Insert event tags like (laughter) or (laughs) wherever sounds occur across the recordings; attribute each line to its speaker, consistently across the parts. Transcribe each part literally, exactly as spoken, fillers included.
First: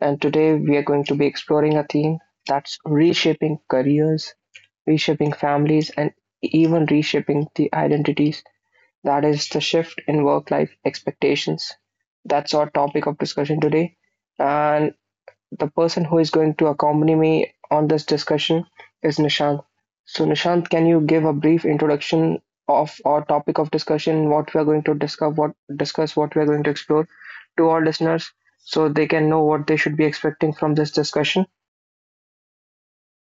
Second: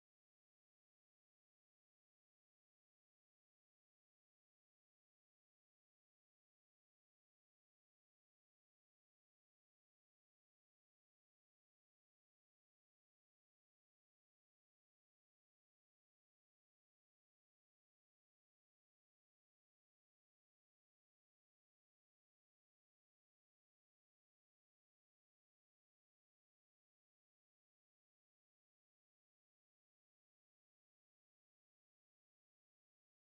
Speaker 1: and today we are going to be exploring a theme that's reshaping careers, reshaping families, and even reshaping the identities. That is the shift in work life expectations. That's our topic of discussion today. And the person who is going to accompany me on this discussion is Nishant. So, Nishant, can you give a brief introduction of our topic of discussion, what we are going to discuss, what discuss, what we are going to explore to our listeners, so they can know what they should be expecting from this discussion?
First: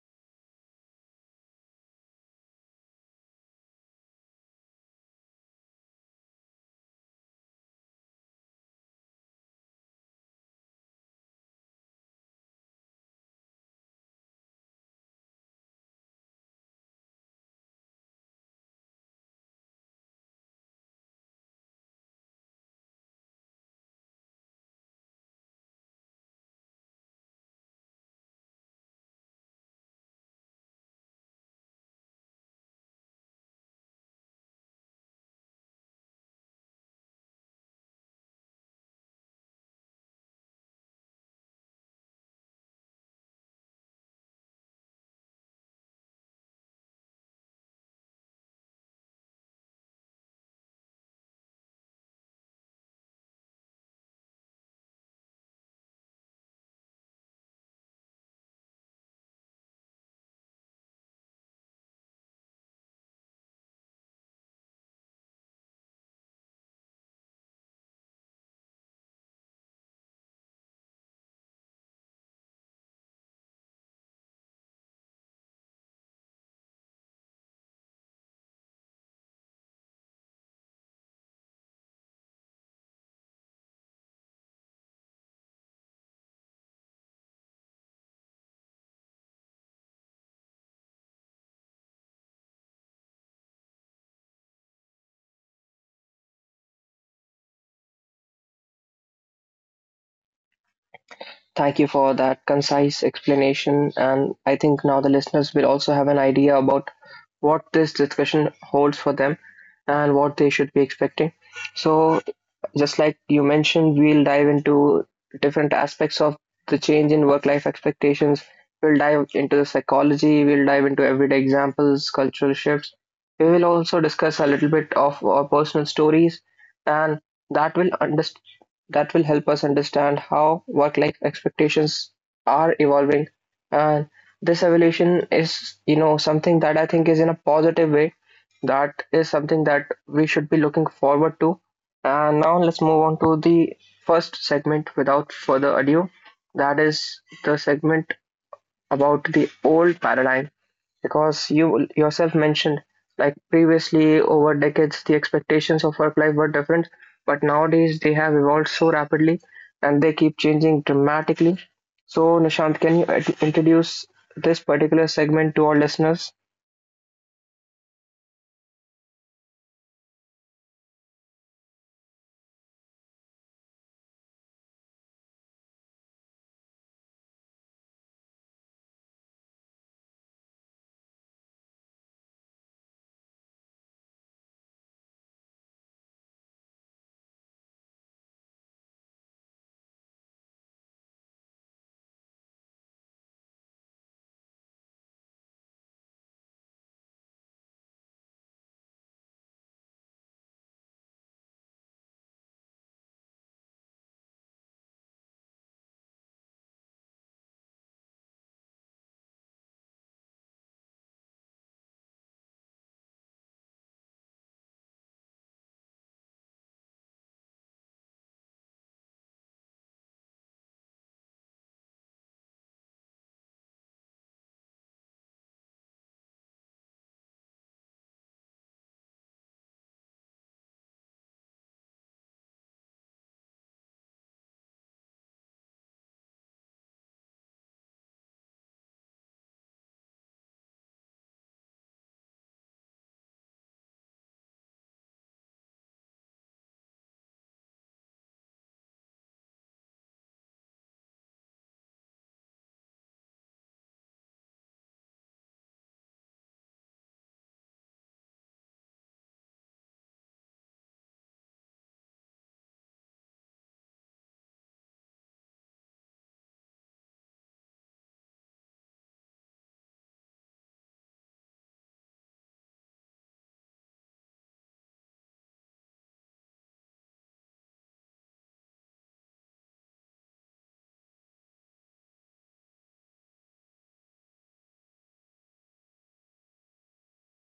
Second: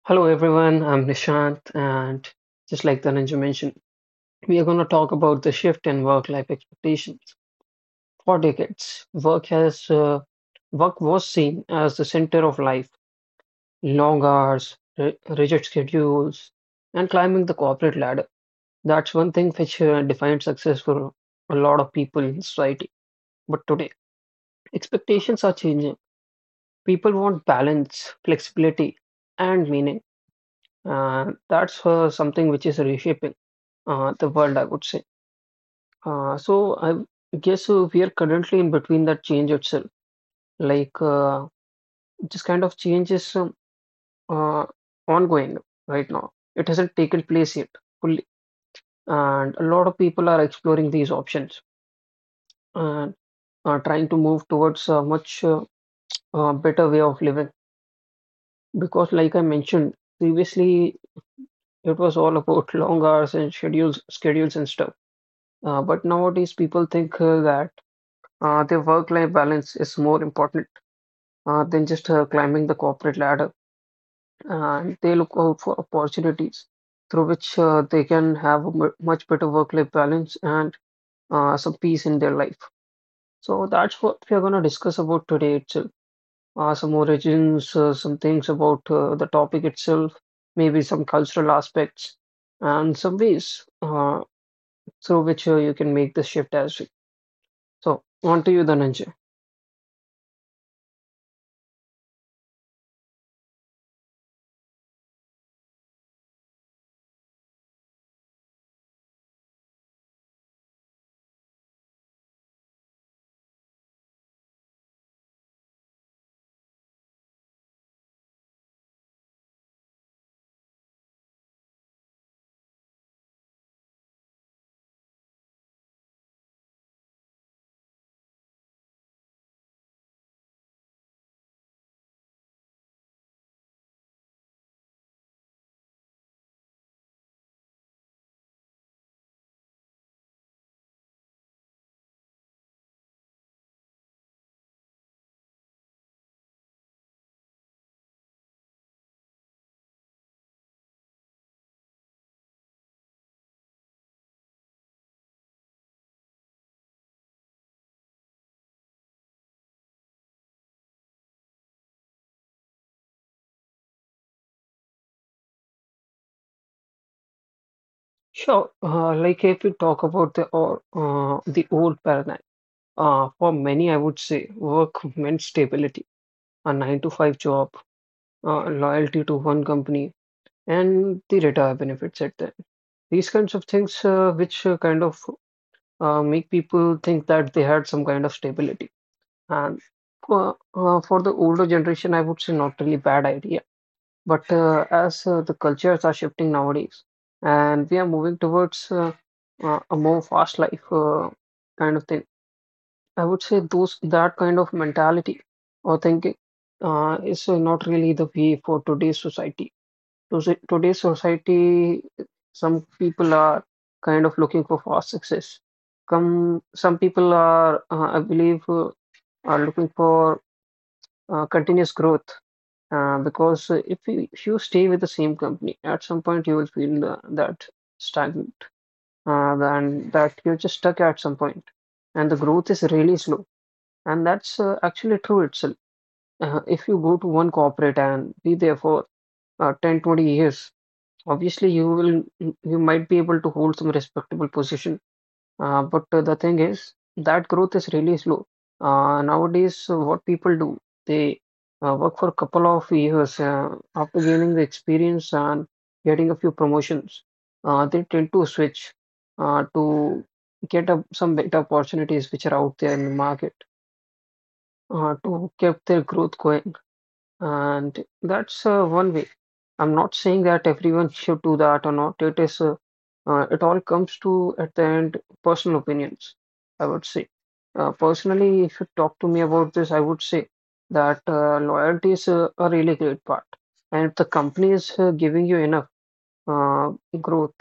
Speaker 2: Hello everyone, I'm Nishant, and just like Dhananjay mentioned, we are going to talk about the shift in work-life expectations. For decades, work has uh, work was seen as the center of life. Long hours, ri- rigid schedules, and climbing the corporate ladder. That's one thing which uh, defines success for a lot of people in society. But today, expectations are changing. People want balance, flexibility, and meaning. Uh, that's uh, something which is reshaping uh, the world, I would say. Uh, so I guess uh, we are currently in between that change itself. Like uh, this kind of change is um, uh, ongoing right now. It hasn't taken place yet fully, and a lot of people are exploring these options and uh, trying to move towards a much uh, uh, better way of living. Because, like I mentioned previously, it was all about (laughs) long hours and schedules, schedules and stuff. Uh, but nowadays, people think uh, that uh, their work-life balance is more important uh, than just uh, climbing the corporate ladder. And they look out for opportunities through which uh, they can have a mu- much better work-life balance and uh, some peace in their life. So that's what we are going to discuss about today itself. Uh, some origins, uh, some things about uh, the topic itself, maybe some cultural aspects, and some ways uh, through which uh, you can make the shift as well. So on to you, Dhananjay.
Speaker 1: Thank you for that concise explanation, and I think now the listeners will also have an idea about what this discussion holds for them and what they should be expecting. So, just like you mentioned, we'll dive into different aspects of the change in work life expectations. We'll dive into the psychology, we'll dive into everyday examples, cultural shifts. We will also discuss a little bit of our personal stories, and that will underst- that will help us understand how work life expectations are evolving. And this evolution is, you know, something that I think is in a positive way. That is something that we should be looking forward to, and now let's move on to the first segment without further ado. That is the segment about the old paradigm, because you yourself mentioned, like, previously over decades the expectations of work life were different, but nowadays they have evolved so rapidly and they keep changing dramatically. So, Nishant, can you int- introduce this particular segment to our listeners?
Speaker 2: Sure. Uh, like if we talk about the or uh, the old paradigm, uh, for many, I would say work meant stability, a nine to five job, uh, loyalty to one company, and the retire benefits at the end. These kinds of things, uh, which uh, kind of uh, make people think that they had some kind of stability. And for, uh, for the older generation, I would say not really bad idea but uh, as uh, the cultures are shifting nowadays, and we are moving towards uh, uh, a more fast life uh, kind of thing, I would say those that kind of mentality or thinking uh, is uh, not really the way for today's society. Tose- Today's society, some people are kind of looking for fast success. Come, some people are, uh, I believe, uh, are looking for uh, continuous growth uh, because uh, if you, if you stay with the same company, at some point you will feel uh, that stagnant, uh, and that you're just stuck at some point, and the growth is really slow. And that's uh, actually true itself. Uh, if you go to one corporate and be there for uh, ten, twenty years, obviously you will you might be able to hold some respectable position uh, but uh, the thing is that growth is really slow. Uh, nowadays, uh, what people do, they uh, work for a couple of years uh, after gaining the experience and getting a few promotions. Uh, they tend to switch uh, to get up some better opportunities which are out there in the market uh, to keep their growth going. And that's uh, one way. I'm not saying that everyone should do that or not. It is, uh, uh, it all comes to, at the end, personal opinions, I would say. Uh, personally, if you talk to me about this, I would say that uh, loyalty is a, a really great part. And if the company is uh, giving you enough uh, growth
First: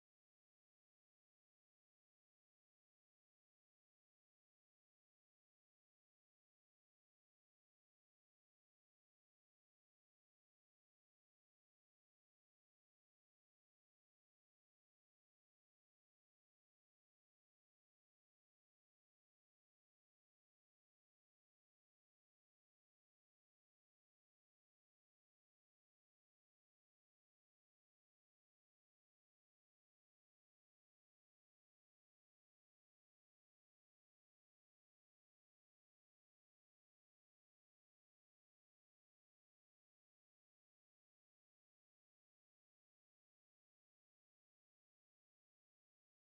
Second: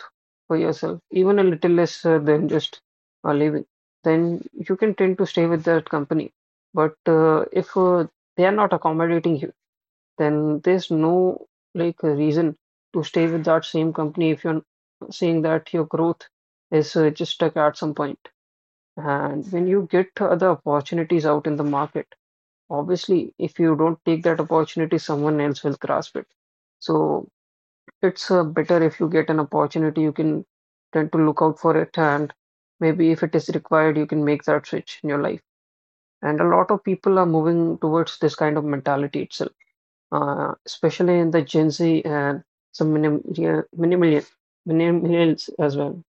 Speaker 2: for yourself, even a little less uh, than just uh, leaving, then you can tend to stay with that company. But uh, if uh, they are not accommodating you, then there's no like a reason to stay with that same company if you're seeing that your growth is uh, just stuck at some point. And when you get other opportunities out in the market, obviously, if you don't take that opportunity, someone else will grasp it. So it's uh, better if you get an opportunity, you can tend to look out for it, and maybe if it is required, you can make that switch in your life. And a lot of people are moving towards this kind of mentality itself uh, especially in the Gen Z and some minim yeah, millennial- millennials as well.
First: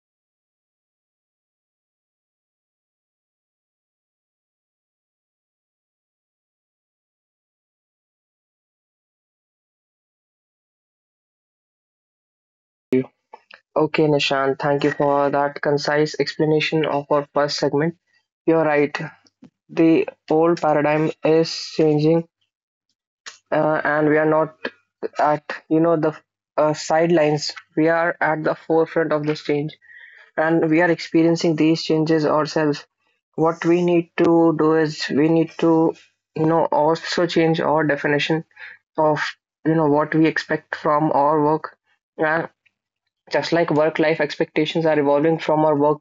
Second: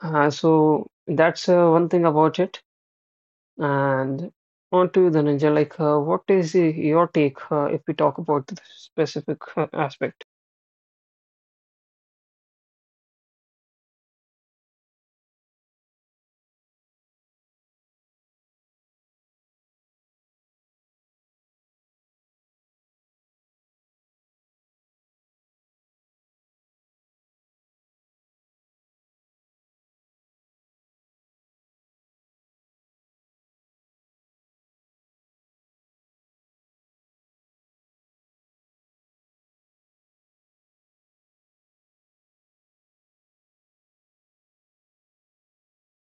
Speaker 2: Uh, so that's uh, one thing about it. And on to the Ninja, like, uh, what is y- your take uh, if we talk about the specific uh, aspect?
Speaker 1: Okay, Nishant, thank you for that concise explanation of our first segment. You're right. The old paradigm is changing, uh, and we are not at, you know, the uh, sidelines. We are at the forefront of this change, and we are experiencing these changes ourselves. What we need to do is we need to, you know, also change our definition of, you know, what we expect from our work. And just like work-life expectations are evolving from our work,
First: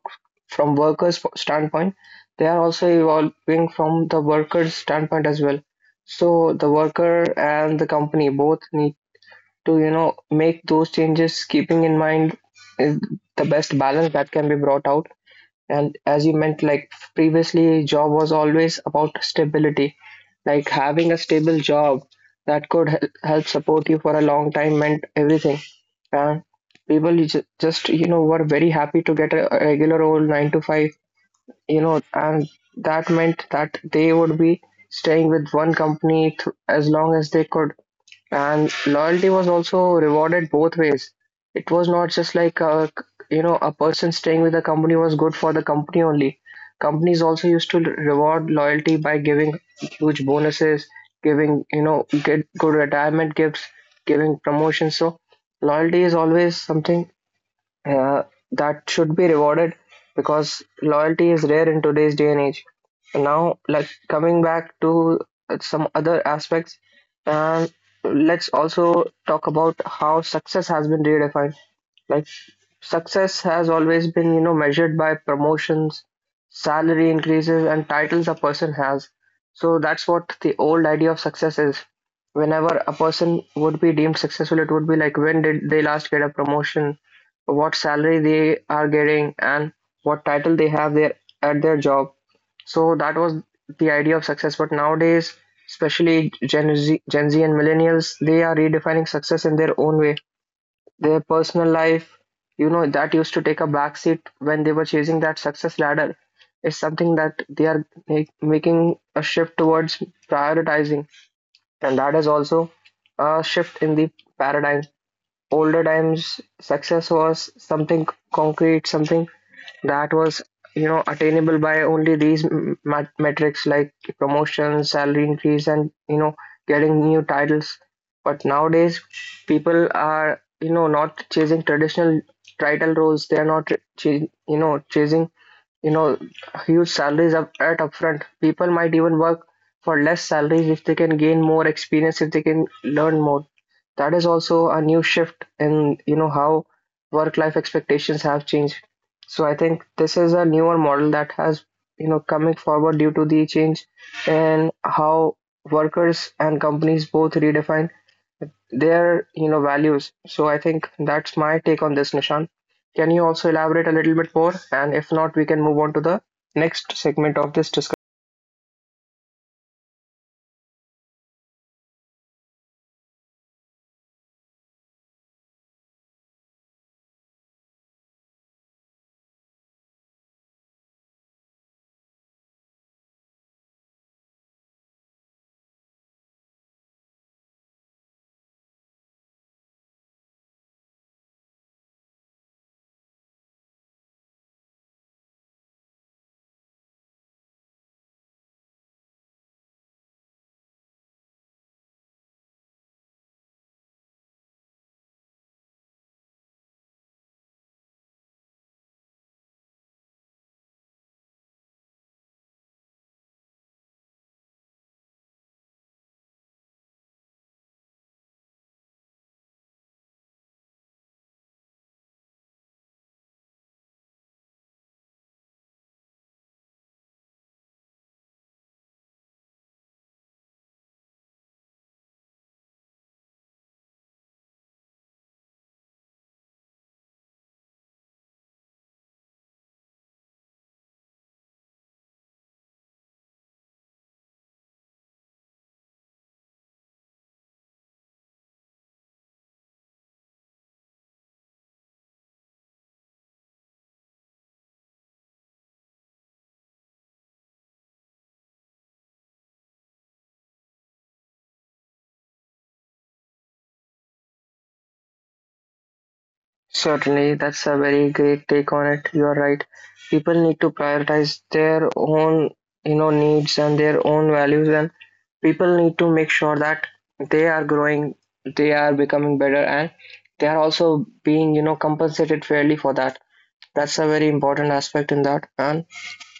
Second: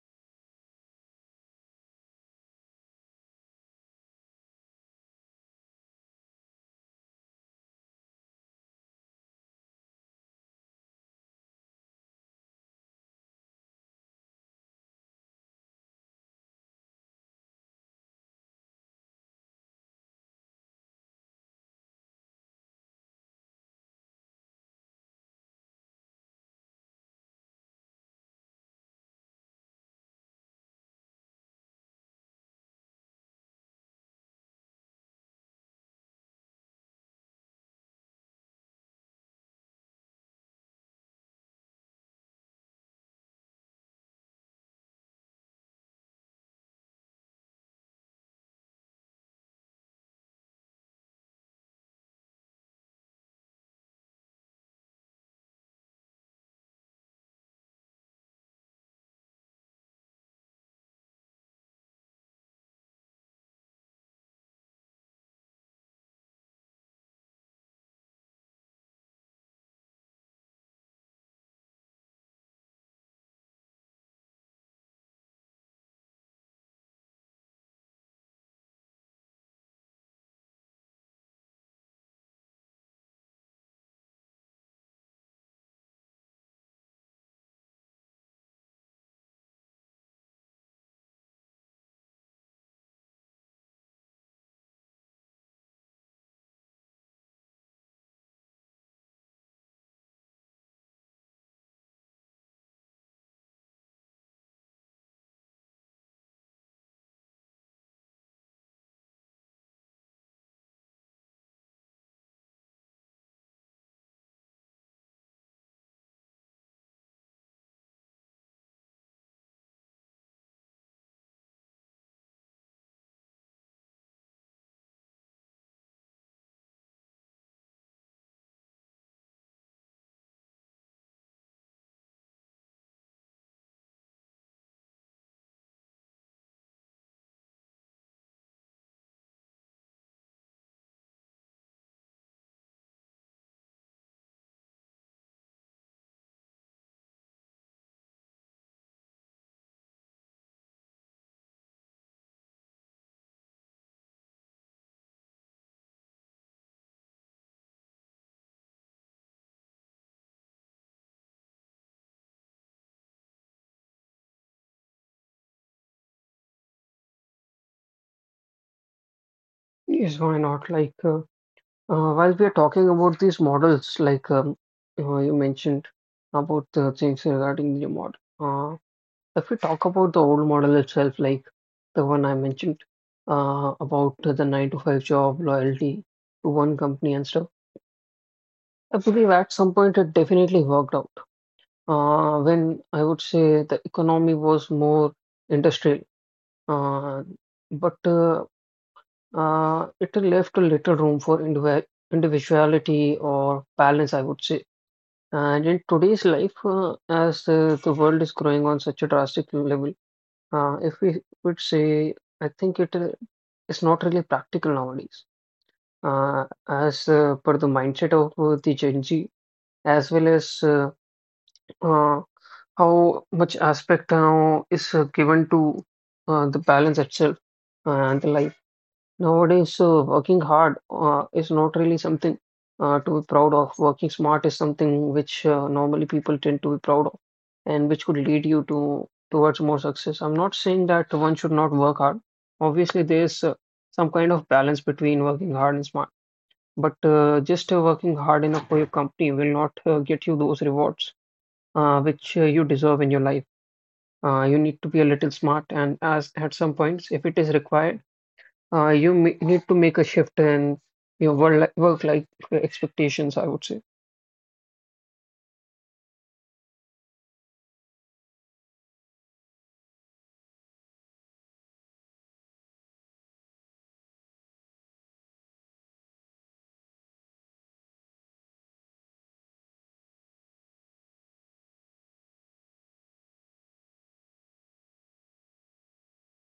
Speaker 1: from workers' standpoint, they are also evolving from the workers' standpoint as well. So the worker and the company both need to, you know, make those changes, keeping in mind is the best balance that can be brought out. And as you meant, like previously, job was always about stability. Like having a stable job that could hel- help support you for a long time meant everything. And people ju- just, you know, were very happy to get a a regular old nine to five, you know, and that meant that they would be staying with one company th- as long as they could. And loyalty was also rewarded both ways. It was not just like a, you know, a person staying with the company was good for the company only. Companies also used to reward loyalty by giving huge bonuses, giving, you know, get good retirement gifts, giving promotions. So loyalty is always something, uh, that should be rewarded, because loyalty is rare in today's day and age. Now, like, coming back to uh, some other aspects, um, let's also talk about how success has been redefined. Like, success has always been, you know, measured by promotions, salary increases, and titles a person has. So that's what the old idea of success is. Whenever a person would be deemed successful, it would be like when did they last get a promotion, what salary they are getting, and what title they have there at their job. So that was the idea of success. But nowadays, especially Gen Z, Gen Z and millennials, they are redefining success in their own way. Their personal life, you know, that used to take a backseat when they were chasing that success ladder. It's something that they are ma- making a shift towards prioritizing, and that is also a shift in the paradigm. Older times, success was something concrete, something that was, you know, attainable by only these m- mat- metrics like promotions, salary increase, and, you know, getting new titles. But nowadays, people are, you know, not chasing traditional title roles. They are not ch- you know, chasing, you know, huge salaries up at upfront. People might even work for less salaries if they can gain more experience, if they can learn more. That is also a new shift in, you know, how work-life expectations have changed. So I think this is a newer model that has, you know, coming forward due to the change in how workers and companies both redefine their, you know, values. So I think that's my take on this, Nishan. Can you also elaborate a little bit more? And if not, we can move on to the next segment of this discussion.
Speaker 2: Yes, why not? Like, uh, uh, while we are talking about these models, like um, uh, you mentioned about the things regarding the model. Uh, If we talk about the old model itself, like the one I mentioned uh, about the nine to five job, loyalty to one company and stuff, I believe at some point it definitely worked out. Uh, when I would say the economy was more industrial, uh, but uh, uh, it left a little room for indivi- individuality or balance, I would say. And in today's life, uh, as uh, the world is growing on such a drastic level, Uh, if we would say, I think it uh, is not really practical nowadays, uh, as uh, per the mindset of uh, the Gen Z, as well as uh, uh, how much aspect now is uh, given to uh, the balance itself uh, and the life. Nowadays, uh, working hard uh, is not really something uh, to be proud of. Working smart is something which uh, normally people tend to be proud of and which could lead you to towards more success. I'm not saying that one should not work hard. Obviously, there's uh, some kind of balance between working hard and smart, but uh, just uh, working hard enough for your company will not uh, get you those rewards uh, which uh, you deserve in your life. Uh, you need to be a little smart, and as at some points, if it is required uh, you ma- need to make a shift in your work work life expectations, I would say.
Speaker 1: Certainly, that's a very great take on it. You are right. People need to prioritize their own, you know, needs and their own values, and people need to make sure that they are growing, they are becoming better, and they are also being, you know, compensated fairly for that. That's a very important aspect in that. And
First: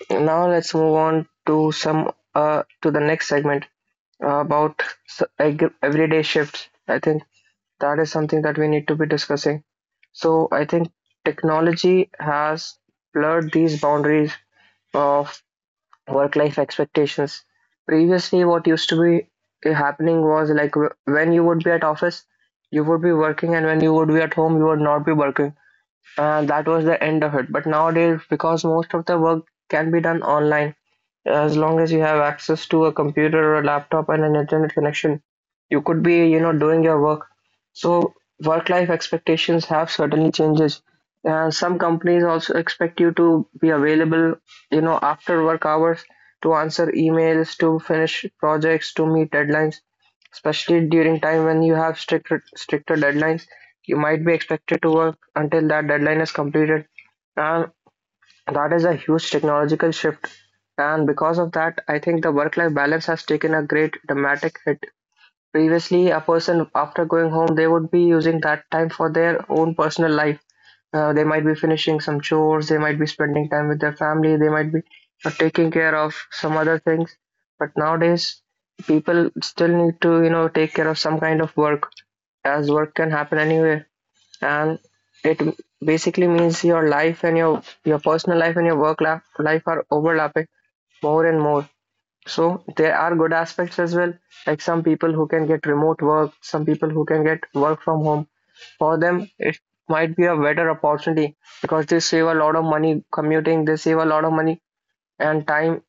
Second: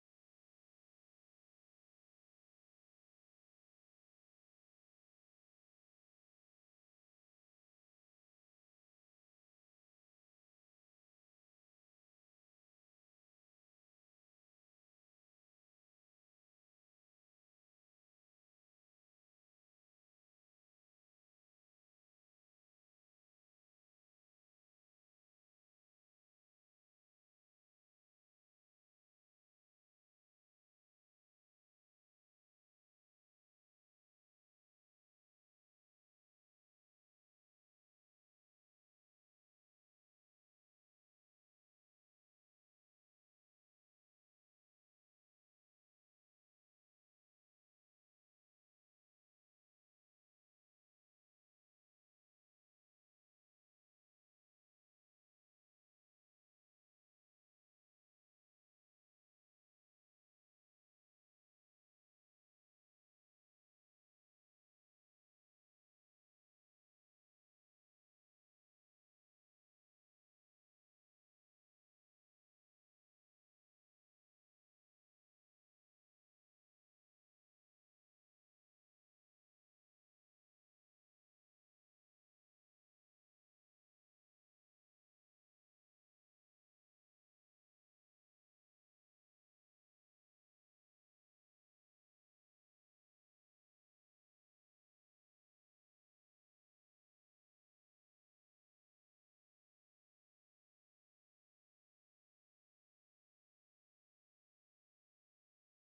Speaker 1: now let's move on to some uh, to the next segment uh, about s- eg- everyday shifts. I think that is something that we need to be discussing. So I think technology has blurred these boundaries of work-life expectations. Previously, what used to be happening was like w- when you would be at office, you would be working, and when you would be at home, you would not be working. Uh, that was the end of it. But nowadays, because most of the work can be done online, as long as you have access to a computer or a laptop and an internet connection, you could be, you know, doing your work. So work life expectations have certainly changes, and some companies also expect you to be available, you know, after work hours, to answer emails, to finish projects, to meet deadlines. Especially during time when you have stricter stricter deadlines, you might be expected to work until that deadline is completed. Um, that is a huge technological shift, and because of that, I think the work-life balance has taken a great dramatic hit. Previously, a person after going home, they would be using that time for their own personal life. Uh, they might be finishing some chores, they might be spending time with their family, they might be uh, taking care of some other things. But nowadays, people still need to, you know, take care of some kind of work, as work can happen anywhere, and it basically means your life and your your personal life and your work life, life are overlapping more and more. So there are good aspects as well. Like some people who can get remote work, some people who can get work from home, for them it might be a better opportunity because they save a lot of money commuting, they save a lot of money and time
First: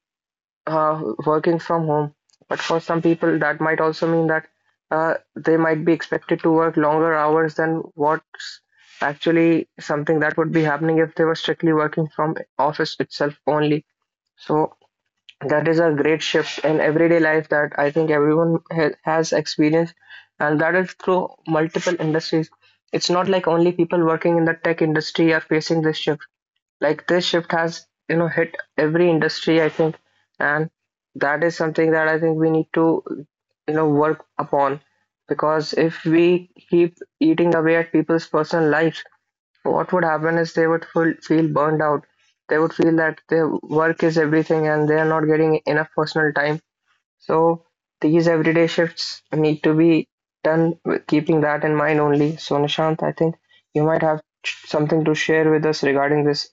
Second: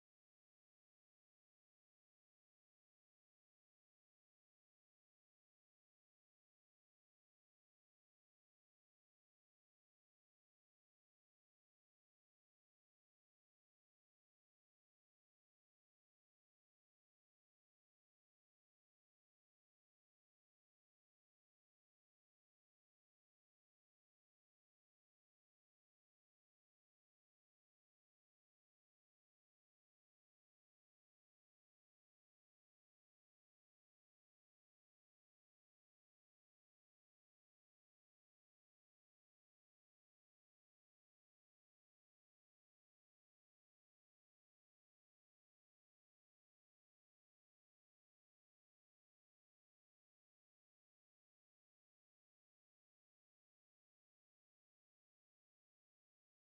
Speaker 1: uh, working from home. But for some people, that might also mean that uh, they might be expected to work longer hours than what's actually something that would be happening if they were strictly working from office itself only. So that is a great shift in everyday life that I think everyone ha- has experienced, and that is through multiple industries. It's not like only people working in the tech industry are facing this shift. Like this shift has, you know, hit every industry, I think. And that is something that I think we need to, you know, work upon, because if we keep eating away at people's personal lives, what would happen is they would full, feel burned out. They would feel that their work is everything and they are not getting enough personal time. So these everyday shifts need to be done with keeping that in mind only. So, Nishant, I think you might have something to share with us regarding this.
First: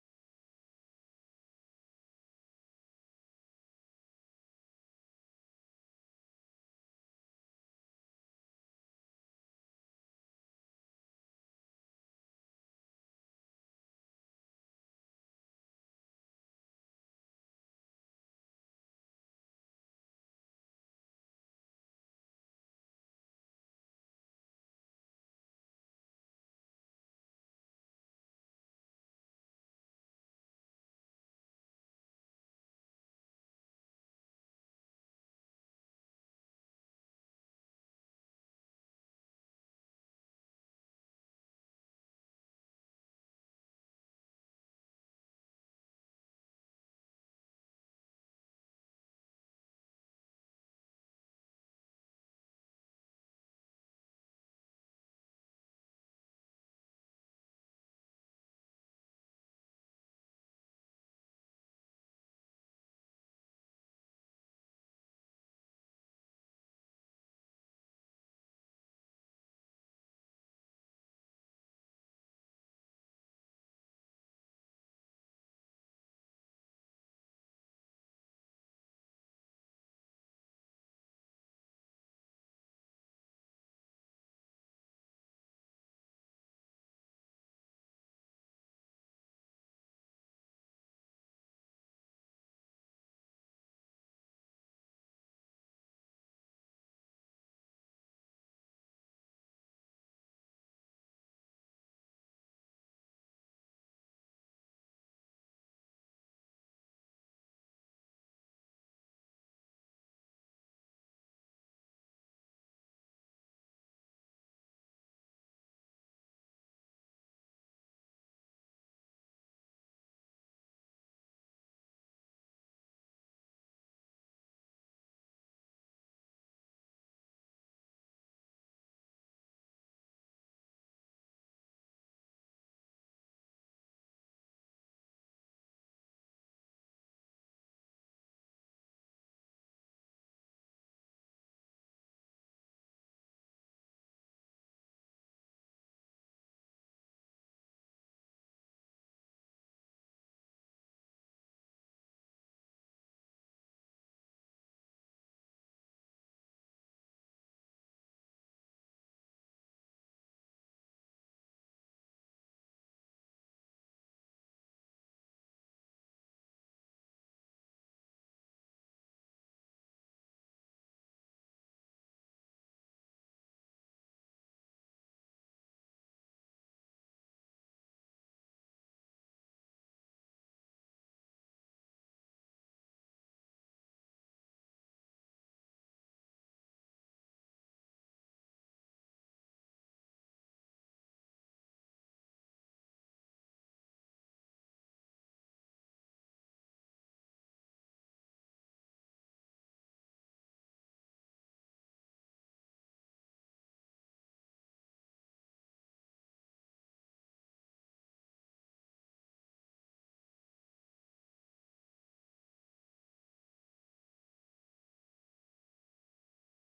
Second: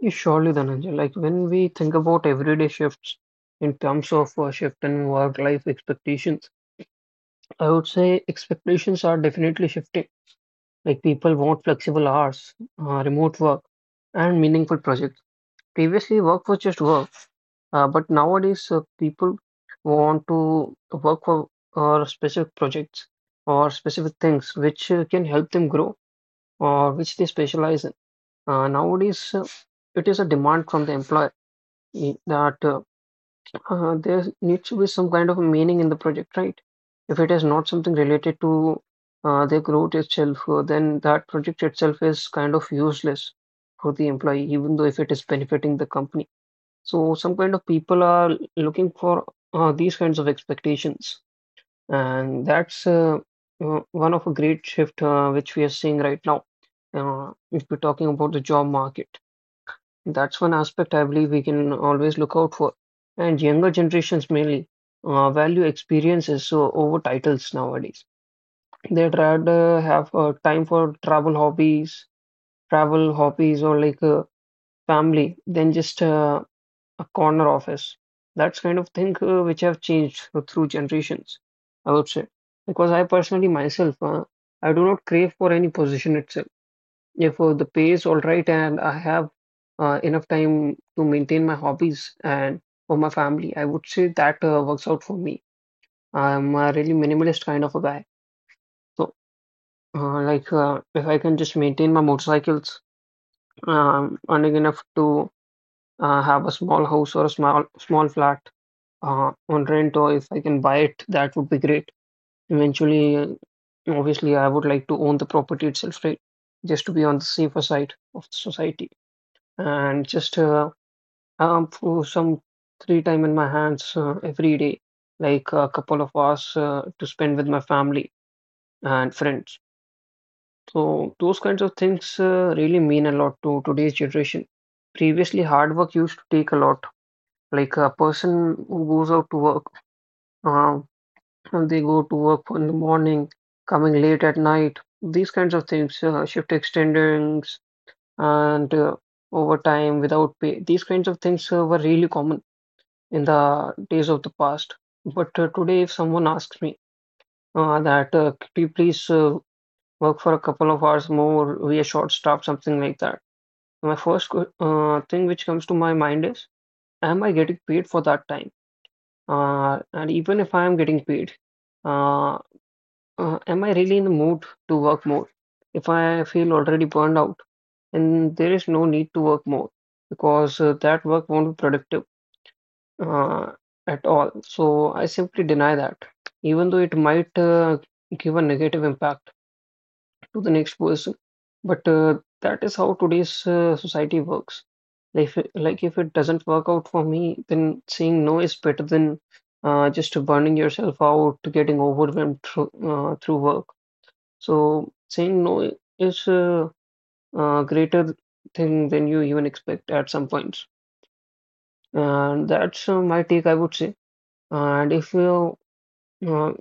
Speaker 2: Yes, surely, Dhananjay. Like when we think about everyday shifts in terms of uh, shift in work life expectations, I would say expectations are definitely shifting. Like people want flexible hours, uh, remote work, and meaningful projects. Previously, work was just work, uh, but nowadays uh, people want to work for uh, specific projects or specific things which uh, can help them grow uh, which they specialize in. Uh, nowadays, uh, it is a demand from the employer i- that uh, uh, there needs to be some kind of meaning in the project, right? If it is not something related to uh, the growth itself, uh, then that project itself is kind of useless for the employee, even though if it is benefiting the company. So some kind of people are looking for uh, these kinds of expectations. And that's uh, uh, one of a great shift uh, which we are seeing right now. Uh, if we're talking about the job market, that's one aspect I believe we can always look out for. And younger generations mainly uh, value experiences uh, over titles nowadays. They'd rather have uh, time for travel hobbies, travel hobbies, or like uh, family than just uh, a corner office. That's kind of thing uh, which have changed through generations, I would say. Because I personally myself, uh, I do not crave for any position itself. If uh, the pay is all right and I have uh, enough time to maintain my hobbies and for my family, I would say that uh, works out for me. I'm a really minimalist kind of a guy. So, uh, like, uh, if I can just maintain my motorcycles, um, earning enough to uh, have a small house or a small small flat uh, on rent or if I can buy it, that would be great. Eventually, uh, obviously, I would like to own the property itself, right? Just to be on the safer side of the society and just uh, um, for some free time in my hands uh, every day, like a couple of hours uh, to spend with my family and friends. So those kinds of things uh, really mean a lot to today's generation. Previously, hard work used to take a lot. Like a person who goes out to work, uh, uh, They go to work in the morning, coming late at night, these kinds of things, uh, shift extendings and uh, overtime without pay. These kinds of things uh, were really common in the days of the past. But uh, today, if someone asks me uh, that, uh, could you please uh, work for a couple of hours more, we are short staffed, something like that. My first que- uh, thing which comes to my mind is, am I getting paid for that time? Uh, and even if I am getting paid, uh, Uh, am I really in the mood to work more? If I feel already burned out, and there is no need to work more because uh, that work won't be productive uh, at all. So I simply deny that, even though it might uh, give a negative impact to the next person. But uh, that is how today's uh, society works. Like if, it- like if it doesn't work out for me, then saying no is better than uh, just burning yourself out, getting overwhelmed through uh, through work. So saying no is a, uh greater thing than you even expect at some points. And that's uh, my take, I would say. And if you, uh,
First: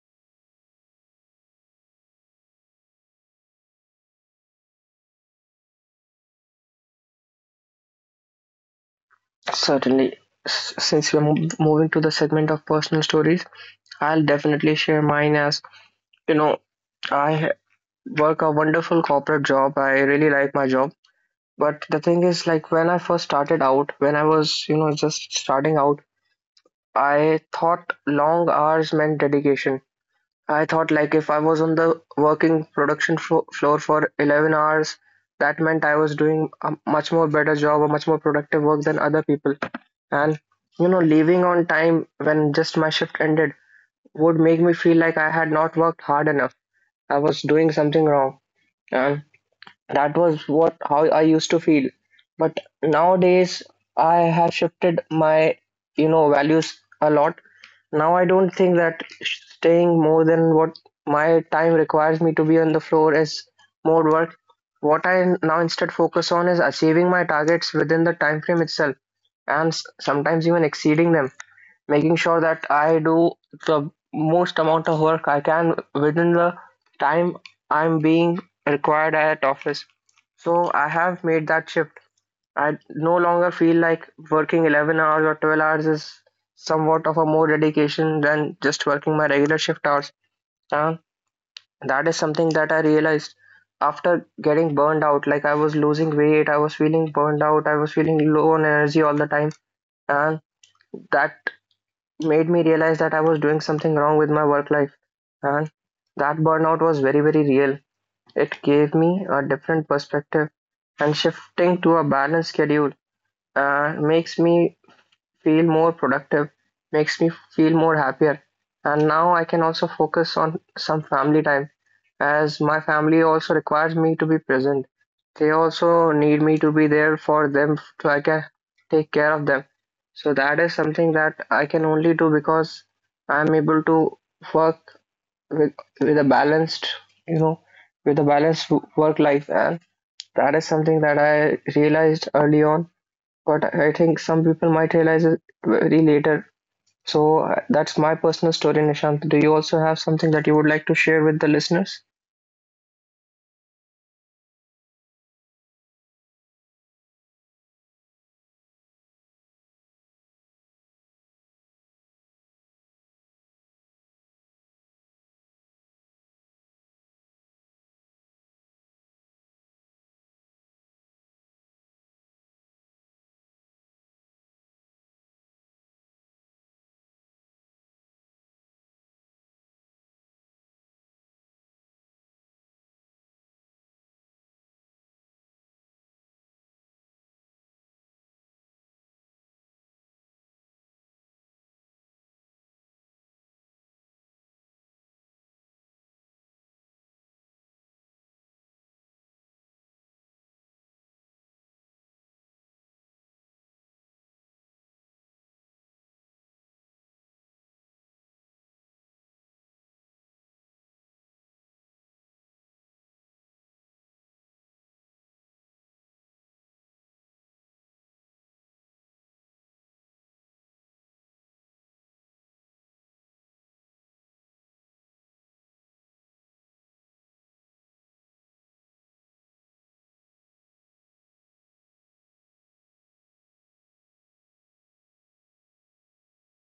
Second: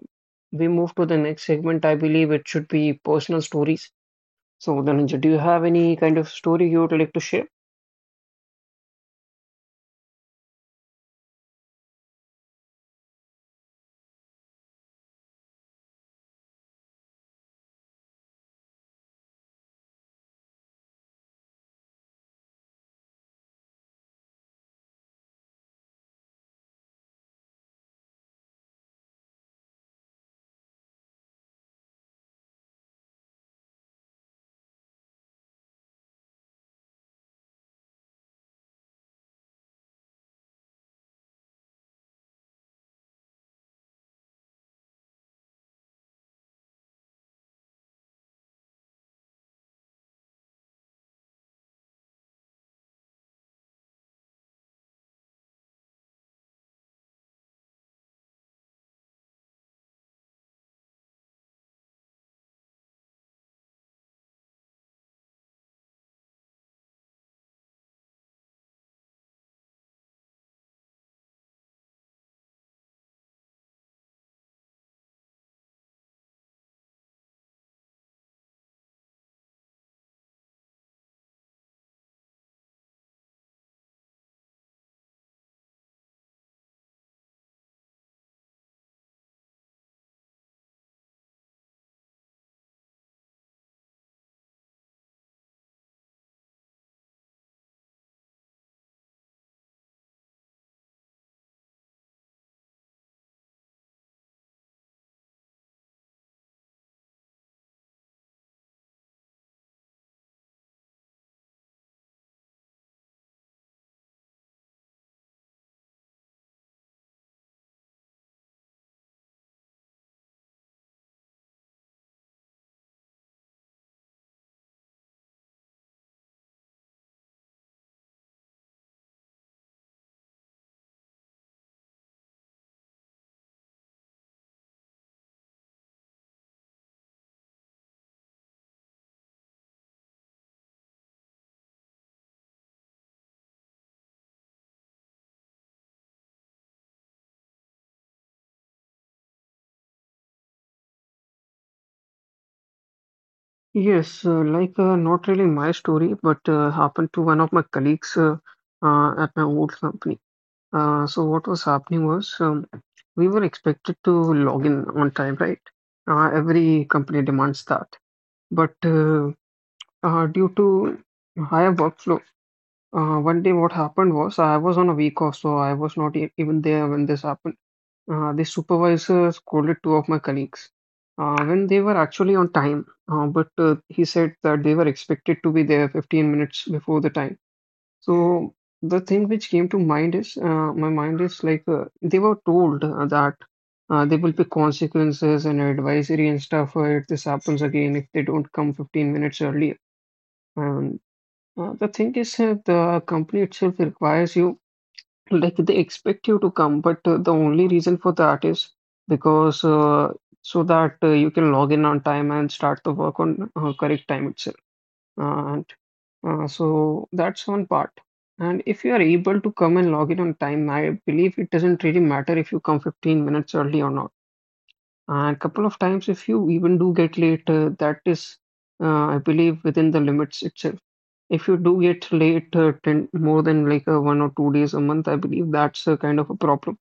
Speaker 2: we move to the next segment, I believe it should be personal stories. So, Dhananjay, do you have any kind of story you would like to share?
Speaker 1: Certainly. S- since we're mo- moving to the segment of personal stories, I'll definitely share mine. As, you know, I ha- work a wonderful corporate job. I really like my job. But the thing is, like, when I first started out, when I was, you know, just starting out, I thought long hours meant dedication. I thought, like, if I was on the working production flo- floor for eleven hours, that meant I was doing a much more better job, a much more productive work than other people. And, you know, leaving on time when just my shift ended would make me feel like I had not worked hard enough. I was doing something wrong. And that was what how I used to feel. But nowadays I have shifted my, you know, values a lot. Now I don't think that staying more than what my time requires me to be on the floor is more work. What I now instead focus on is achieving my targets within the time frame itself, and s- sometimes even exceeding them, making sure that I do the most amount of work I can within the time I'm being required at office. So I have made that shift. I no longer feel like working eleven hours or twelve hours is somewhat of a more dedication than just working my regular shift hours. Uh, that is something that I realized after getting burned out. Like I was losing weight, I was feeling burned out, I was feeling low on energy all the time. And that made me realize that I was doing something wrong with my work life. And that burnout was very, very real. It gave me a different perspective, and shifting to a balanced schedule uh, makes me feel more productive, makes me feel more happier. And now I can also focus on some family time as my family also requires me to be present. They also need me to be there for them so I can take care of them. So that is something that I can only do because I'm able to work with with a balanced, you know, with a balanced work life. And that is something that I realized early on, but I think some people might realize it very later. So uh, that's my personal story, Nishant. Do you also have something that you would like to share with the listeners?
Speaker 2: Yes, uh, like uh, not really my story, but uh, happened to one of my colleagues uh, uh, at my old company. Uh, so what was happening was um, we were expected to log in on time, right? Uh, every company demands that. But uh, uh, due to higher workflow, uh, one day what happened was I was on a week off, so I was not e even there when this happened. Uh, the supervisor scolded two of my colleagues uh, when they were actually on time, uh, but uh, he said that they were expected to be there fifteen minutes before the time. So the thing which came to mind is, uh, my mind is like uh, they were told uh, that uh, there will be consequences and advisory and stuff uh, if this happens again if they don't come fifteen minutes early. And uh, the thing is, uh, the company itself requires you, like they expect you to come, but uh, the only reason for that is because uh, so that uh, you can log in on time and start the work on uh, correct time itself. Uh, uh, so that's one part. And if you are able to come and log in on time, I believe it doesn't really matter if you come fifteen minutes early or not. And couple of times, if you even do get late, uh, that is, uh, I believe, within the limits itself. If you do get late, uh, ten, more than like uh, one or two days a month, I believe that's a kind of a problem.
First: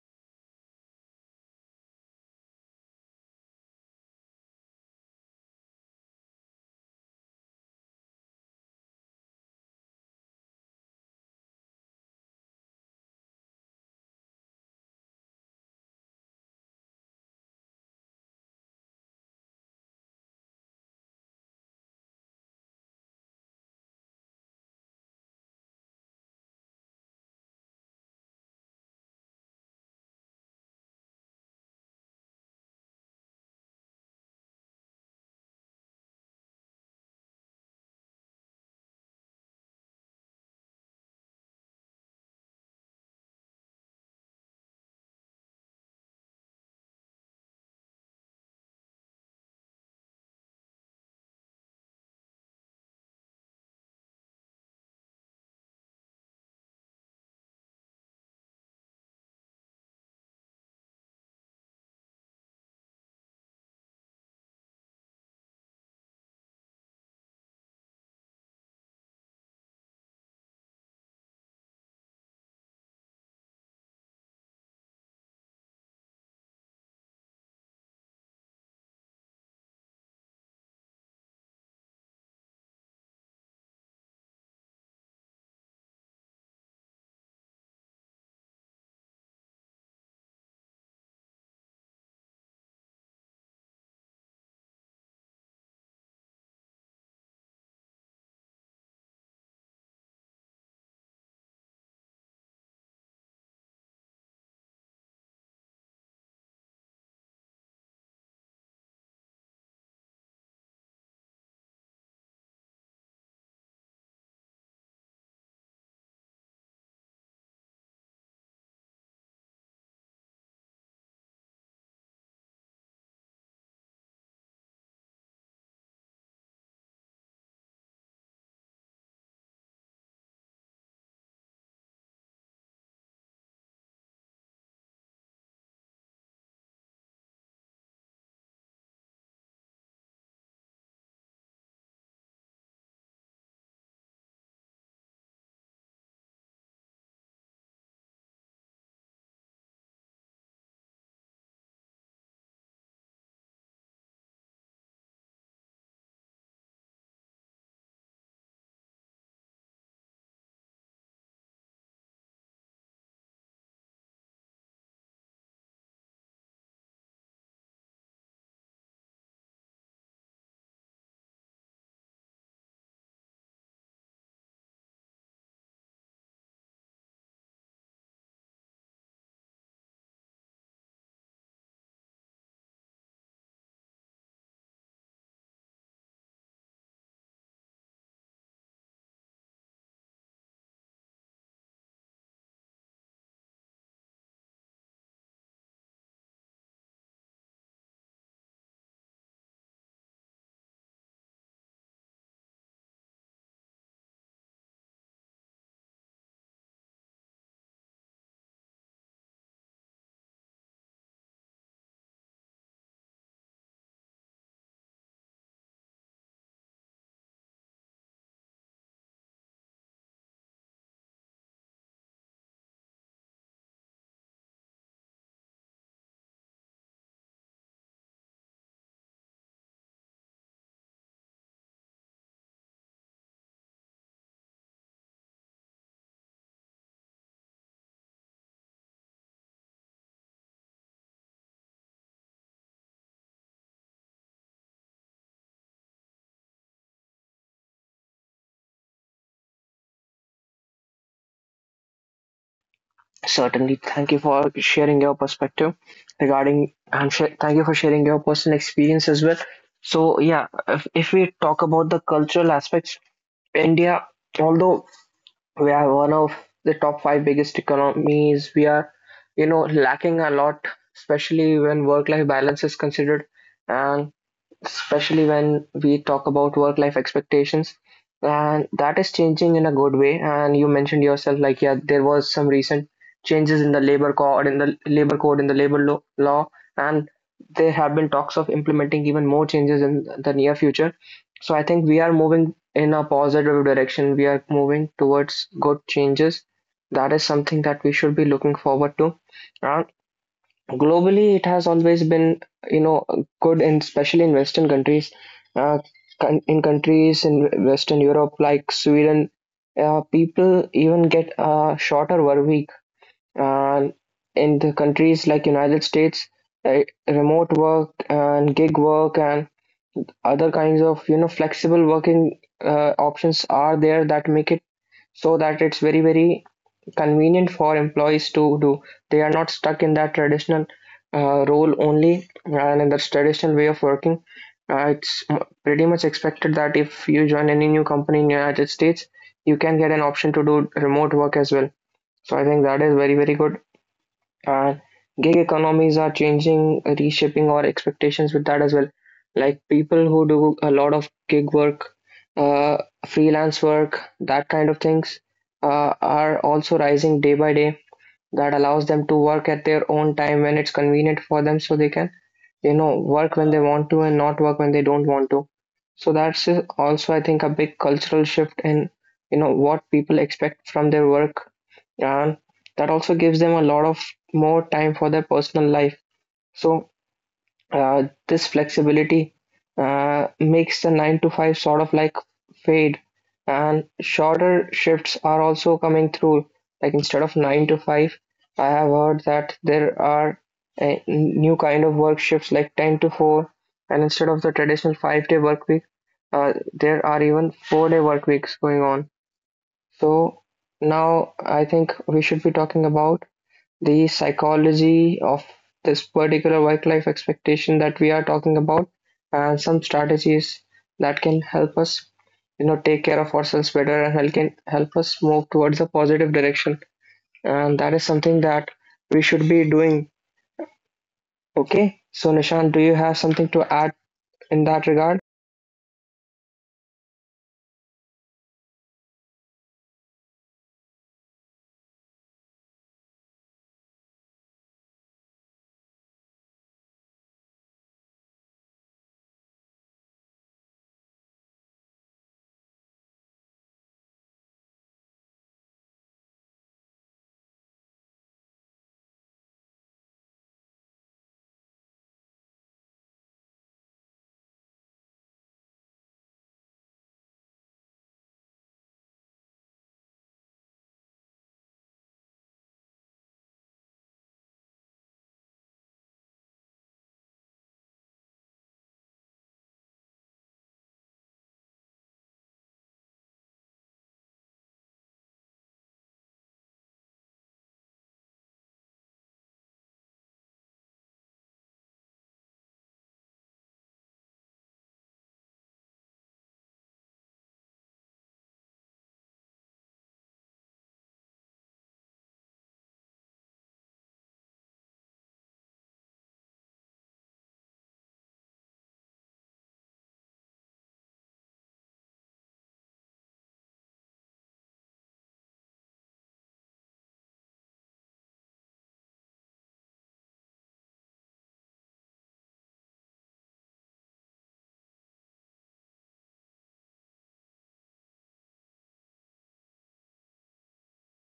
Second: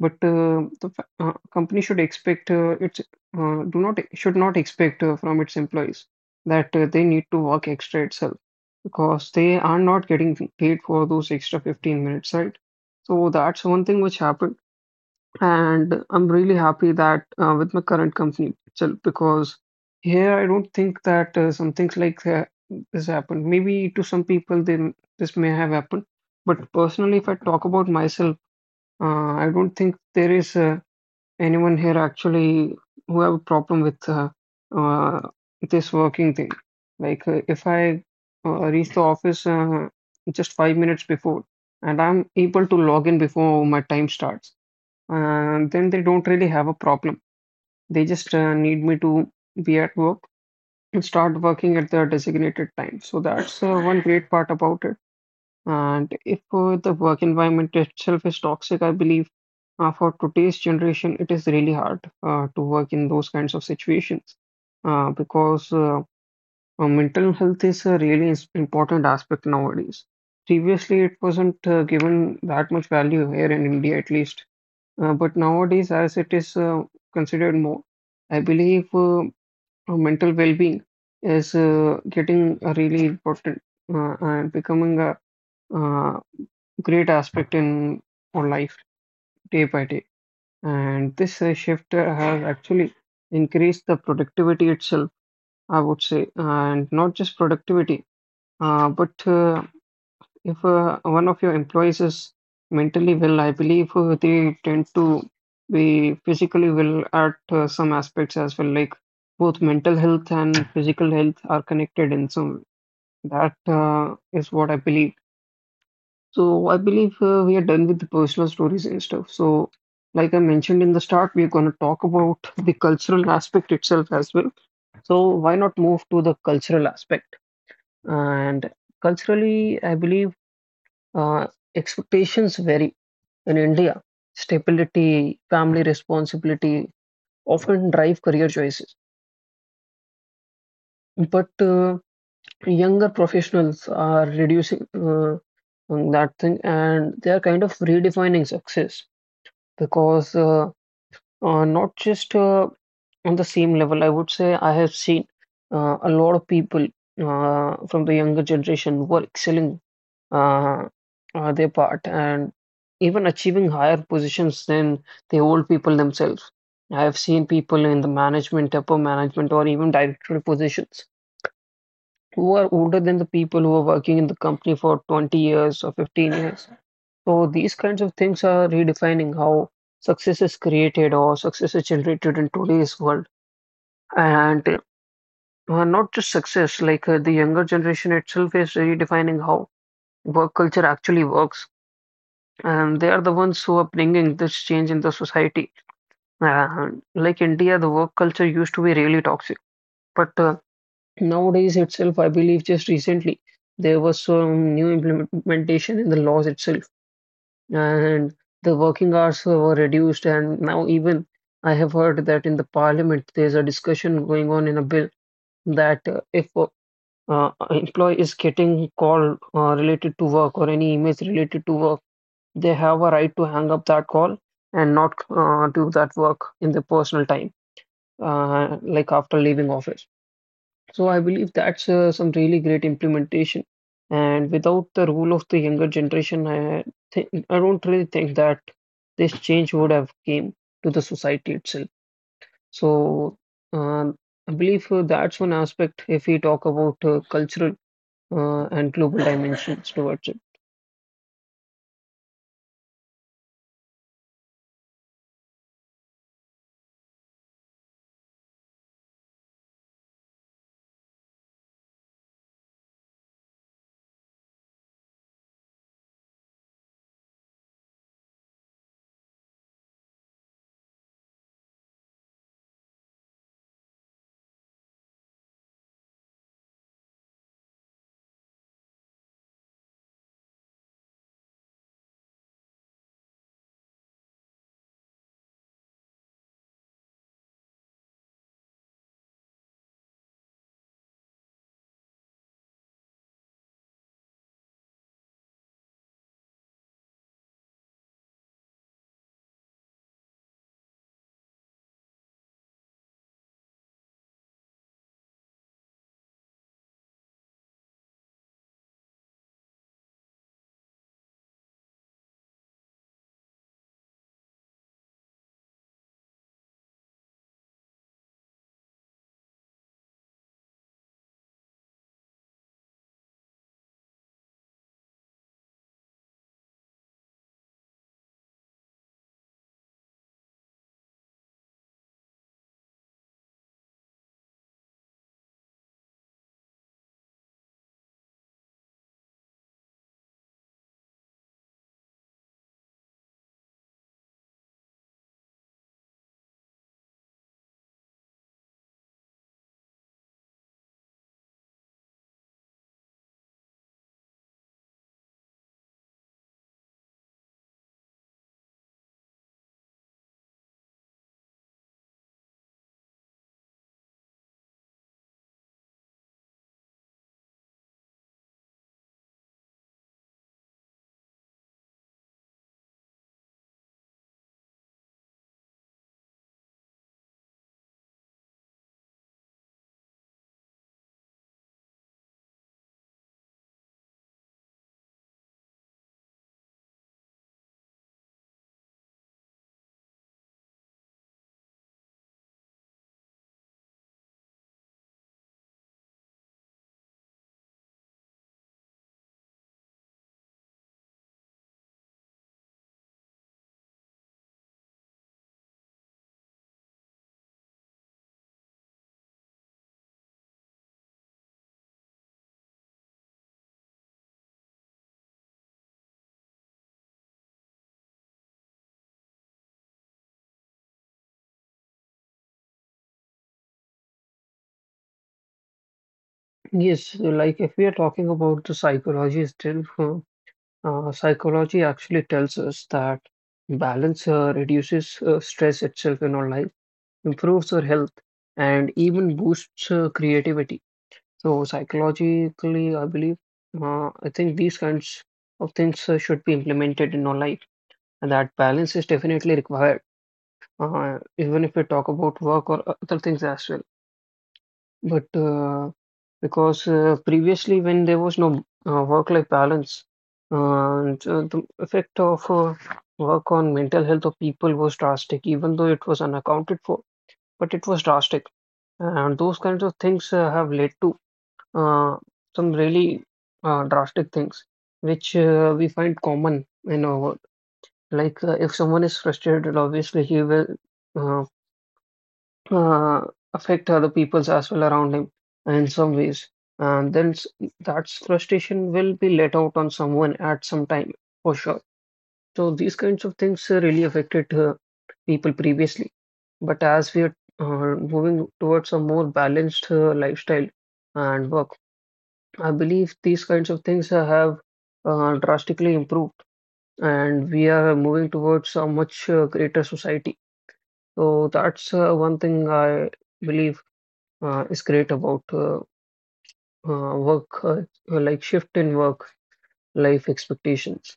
Speaker 2: But uh, the fa- uh, company should expect uh, its uh, do not should not expect uh, from its employees that uh, they need to work extra itself because they are not getting paid for those extra fifteen minutes, right? So that's one thing which happened, and I'm really happy that uh, with my current company itself because here I don't think that uh, some things like that this happened. Maybe to some people they, this may have happened, but personally, if I talk about myself, uh, I don't think there is. Uh, anyone here actually who have a problem with uh, uh, this working thing. Like uh, if I uh, reach the office uh, just five minutes before, and I'm able to log in before my time starts, uh, then they don't really have a problem. They just uh, need me to be at work and start working at the designated time. So that's uh, one great part about it. And if uh, the work environment itself is toxic, I believe uh, for today's generation, it is really hard uh, to work in those kinds of situations uh, because uh, uh, mental health is a really is- important aspect nowadays. Previously, it wasn't uh, given that much value here in India, at least. Uh, but nowadays, as it is uh, considered more, I believe uh, uh, mental well-being is uh, getting uh, really important uh, and becoming a uh, great aspect in our life day by day. And this uh, shift uh, has actually increased the productivity itself, I would say, and not just productivity, uh, but uh, if uh, one of your employees is mentally well, I believe uh, they tend to be physically well at uh, some aspects as well, like both mental health and physical health are connected in some way. That uh, is what I believe. So I believe uh, we are done with the personal stories and stuff. So, like I mentioned in the start, we're going to talk about the cultural aspect itself as well. So why not move to the cultural aspect? And culturally, I believe uh, expectations vary in India. Stability, family responsibility often drive career choices, but uh, younger professionals are reducing uh, on that thing, and they are kind of redefining success because. Uh, Uh, not just uh, on the same level, I would say I have seen uh, a lot of people uh, from the younger generation who are excelling uh, uh, their part and even achieving higher positions than the old people themselves. I have seen people in the management, upper management, or even directorial positions who are older than the people who are working in the company for twenty years or fifteen years. So these kinds of things are redefining how success is created or success is generated in today's world. And uh, not just success, like uh, the younger generation itself is redefining how work culture actually works. And they are the ones who are bringing this change in the society. And like India, the work culture used to be really toxic. But uh, nowadays itself, I believe just recently, there was some new implementation in the laws itself and the working hours were reduced. And now, even I have heard that in the parliament there's a discussion going on in a bill that uh, if uh, uh, an employee is getting call uh, related to work or any emails related to work, they have a right to hang up that call and not uh, do that work in the personal time, uh, like after leaving office. So I believe that's uh, some really great implementation. And without the role of the younger generation, I think I don't really think that this change would have came to the society itself. So um, I believe uh, that's one aspect if we talk about uh, cultural uh, and global dimensions towards it.
Speaker 1: Certainly. Thank you for sharing your perspective regarding, and sh- thank you for sharing your personal experience as well. So, yeah, if, if we talk about the cultural aspects, India, although we are one of the top five biggest economies, we are, you know, lacking a lot, especially when work-life balance is considered. And especially when we talk about work life expectations, and that is changing in a good way. And you mentioned yourself, like, yeah, there was some recent changes in the labor code, in the labor code in the labor lo- law, and there have been talks of implementing even more changes in the near future. So I think we are moving in a positive direction. We are moving towards good changes. That is something that we should be looking forward to. Uh, globally, it has always been, you know good, and especially in western countries, uh, con- in countries in western Europe like Sweden, uh, people even get a shorter work week. Uh, in the countries like United States, uh, remote work and gig work and other kinds of, you know flexible working uh, options are there that make it so that it's very, very convenient for employees to do. They are not stuck in that traditional uh, role only and in that traditional way of working. Uh, it's m- pretty much expected that if you join any new company in the United States, you can get an option to do remote work as well. So I think that is very, very good. And gig economies are changing, reshaping our expectations with that as well. Like people who do a lot of gig work, uh, freelance work, that kind of things uh, are also rising day by day, that allows them to work at their own time when it's convenient for them, so they can, you know work when they want to and not work when they don't want to. So that's uh, also, I think, a big cultural shift in, you know what people expect from their work, and that also gives them a lot of more time for their personal life. So uh, this flexibility uh, makes the nine to five sort of like fade, and shorter shifts are also coming through. Like instead of nine to five, I have heard that there are uh, new kind of work shifts like ten to four, and instead of the traditional five-day work week, uh, there are even four-day work weeks going on. So now I think we should be talking about the psychology of this particular work-life expectation that we are talking about, and some strategies that can help us, you know, take care of ourselves better and help can help us move towards a positive direction. And that is something that we should be doing. Okay. So Nishant, do you have something to add in that regard?
Speaker 2: Yes, so like if we are talking about the psychology still, uh, uh, psychology actually tells us that balance uh, reduces uh, stress itself in our life improves your health, and even boosts uh, creativity. So psychologically, I believe, uh, I think these kinds of things uh, should be implemented in our life, and that balance is definitely required. Uh, even if we talk about work or other things as well, but uh, because uh, previously when there was no uh, work-life balance, uh, and uh, the effect of uh, work on mental health of people was drastic, even though it was unaccounted for but it was drastic. And those kinds of things uh, have led to uh, some really uh, drastic things, which uh, we find common in our world. Like uh, if someone is frustrated, obviously he will uh, uh, affect other people's as well around him in some ways. And then s- that frustration will be let out on someone at some time for sure. So these kinds of things uh, really affected uh, people previously. But as we are uh, moving towards a more balanced uh, lifestyle and work, I believe these kinds of things uh, have uh, drastically improved, and we are moving towards a much uh, greater society. So that's uh, one thing I believe uh, is great about uh, uh, work, uh, like shift in work life expectations.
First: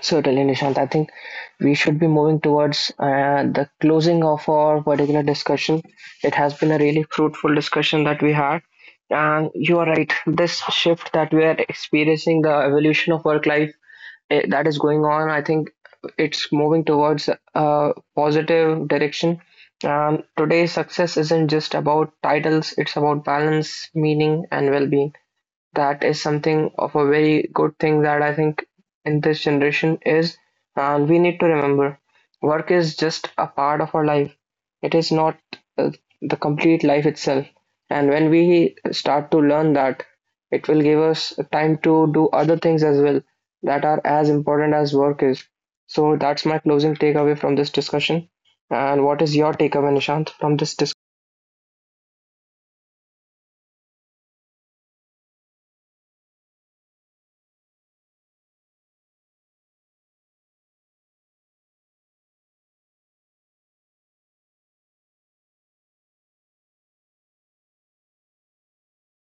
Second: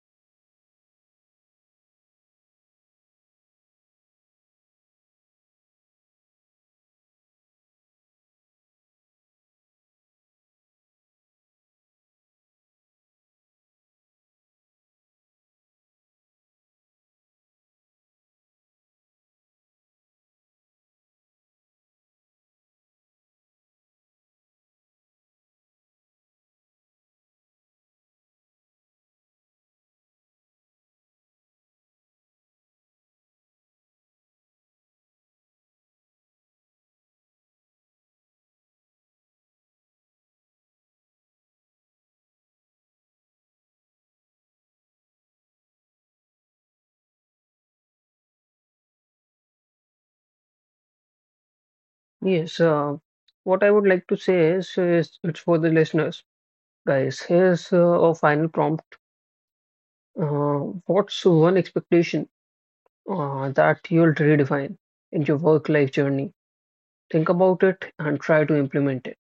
Speaker 1: Certainly, Nishant. I think we should be moving towards uh, the closing of our particular discussion. It has been a really fruitful discussion that we had. And you are right, this shift that we are experiencing, the evolution of work life eh, that is going on, I think it's moving towards a positive direction. Um, today's success isn't just about titles, it's about balance, meaning, and well being. That is something of a very good thing that I think in this generation is, and we need to remember work is just a part of our life. It is not uh, the complete life itself. And when we start to learn that, it will give us time to do other things as well that are as important as work is. So that's my closing takeaway from this discussion. And what is your takeaway, Nishant, from this discussion?
Speaker 2: Yes, uh, what I would like to say is, is it's for the listeners, guys. Here's uh, a final prompt. Uh, what's one expectation uh, that you'll redefine in your work life journey? Think about it and try to implement it.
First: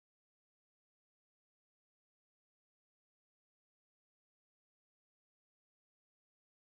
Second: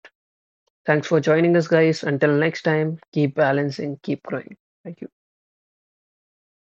Speaker 2: Thanks for joining us, guys. Until next time, keep balancing, keep growing. Thank you.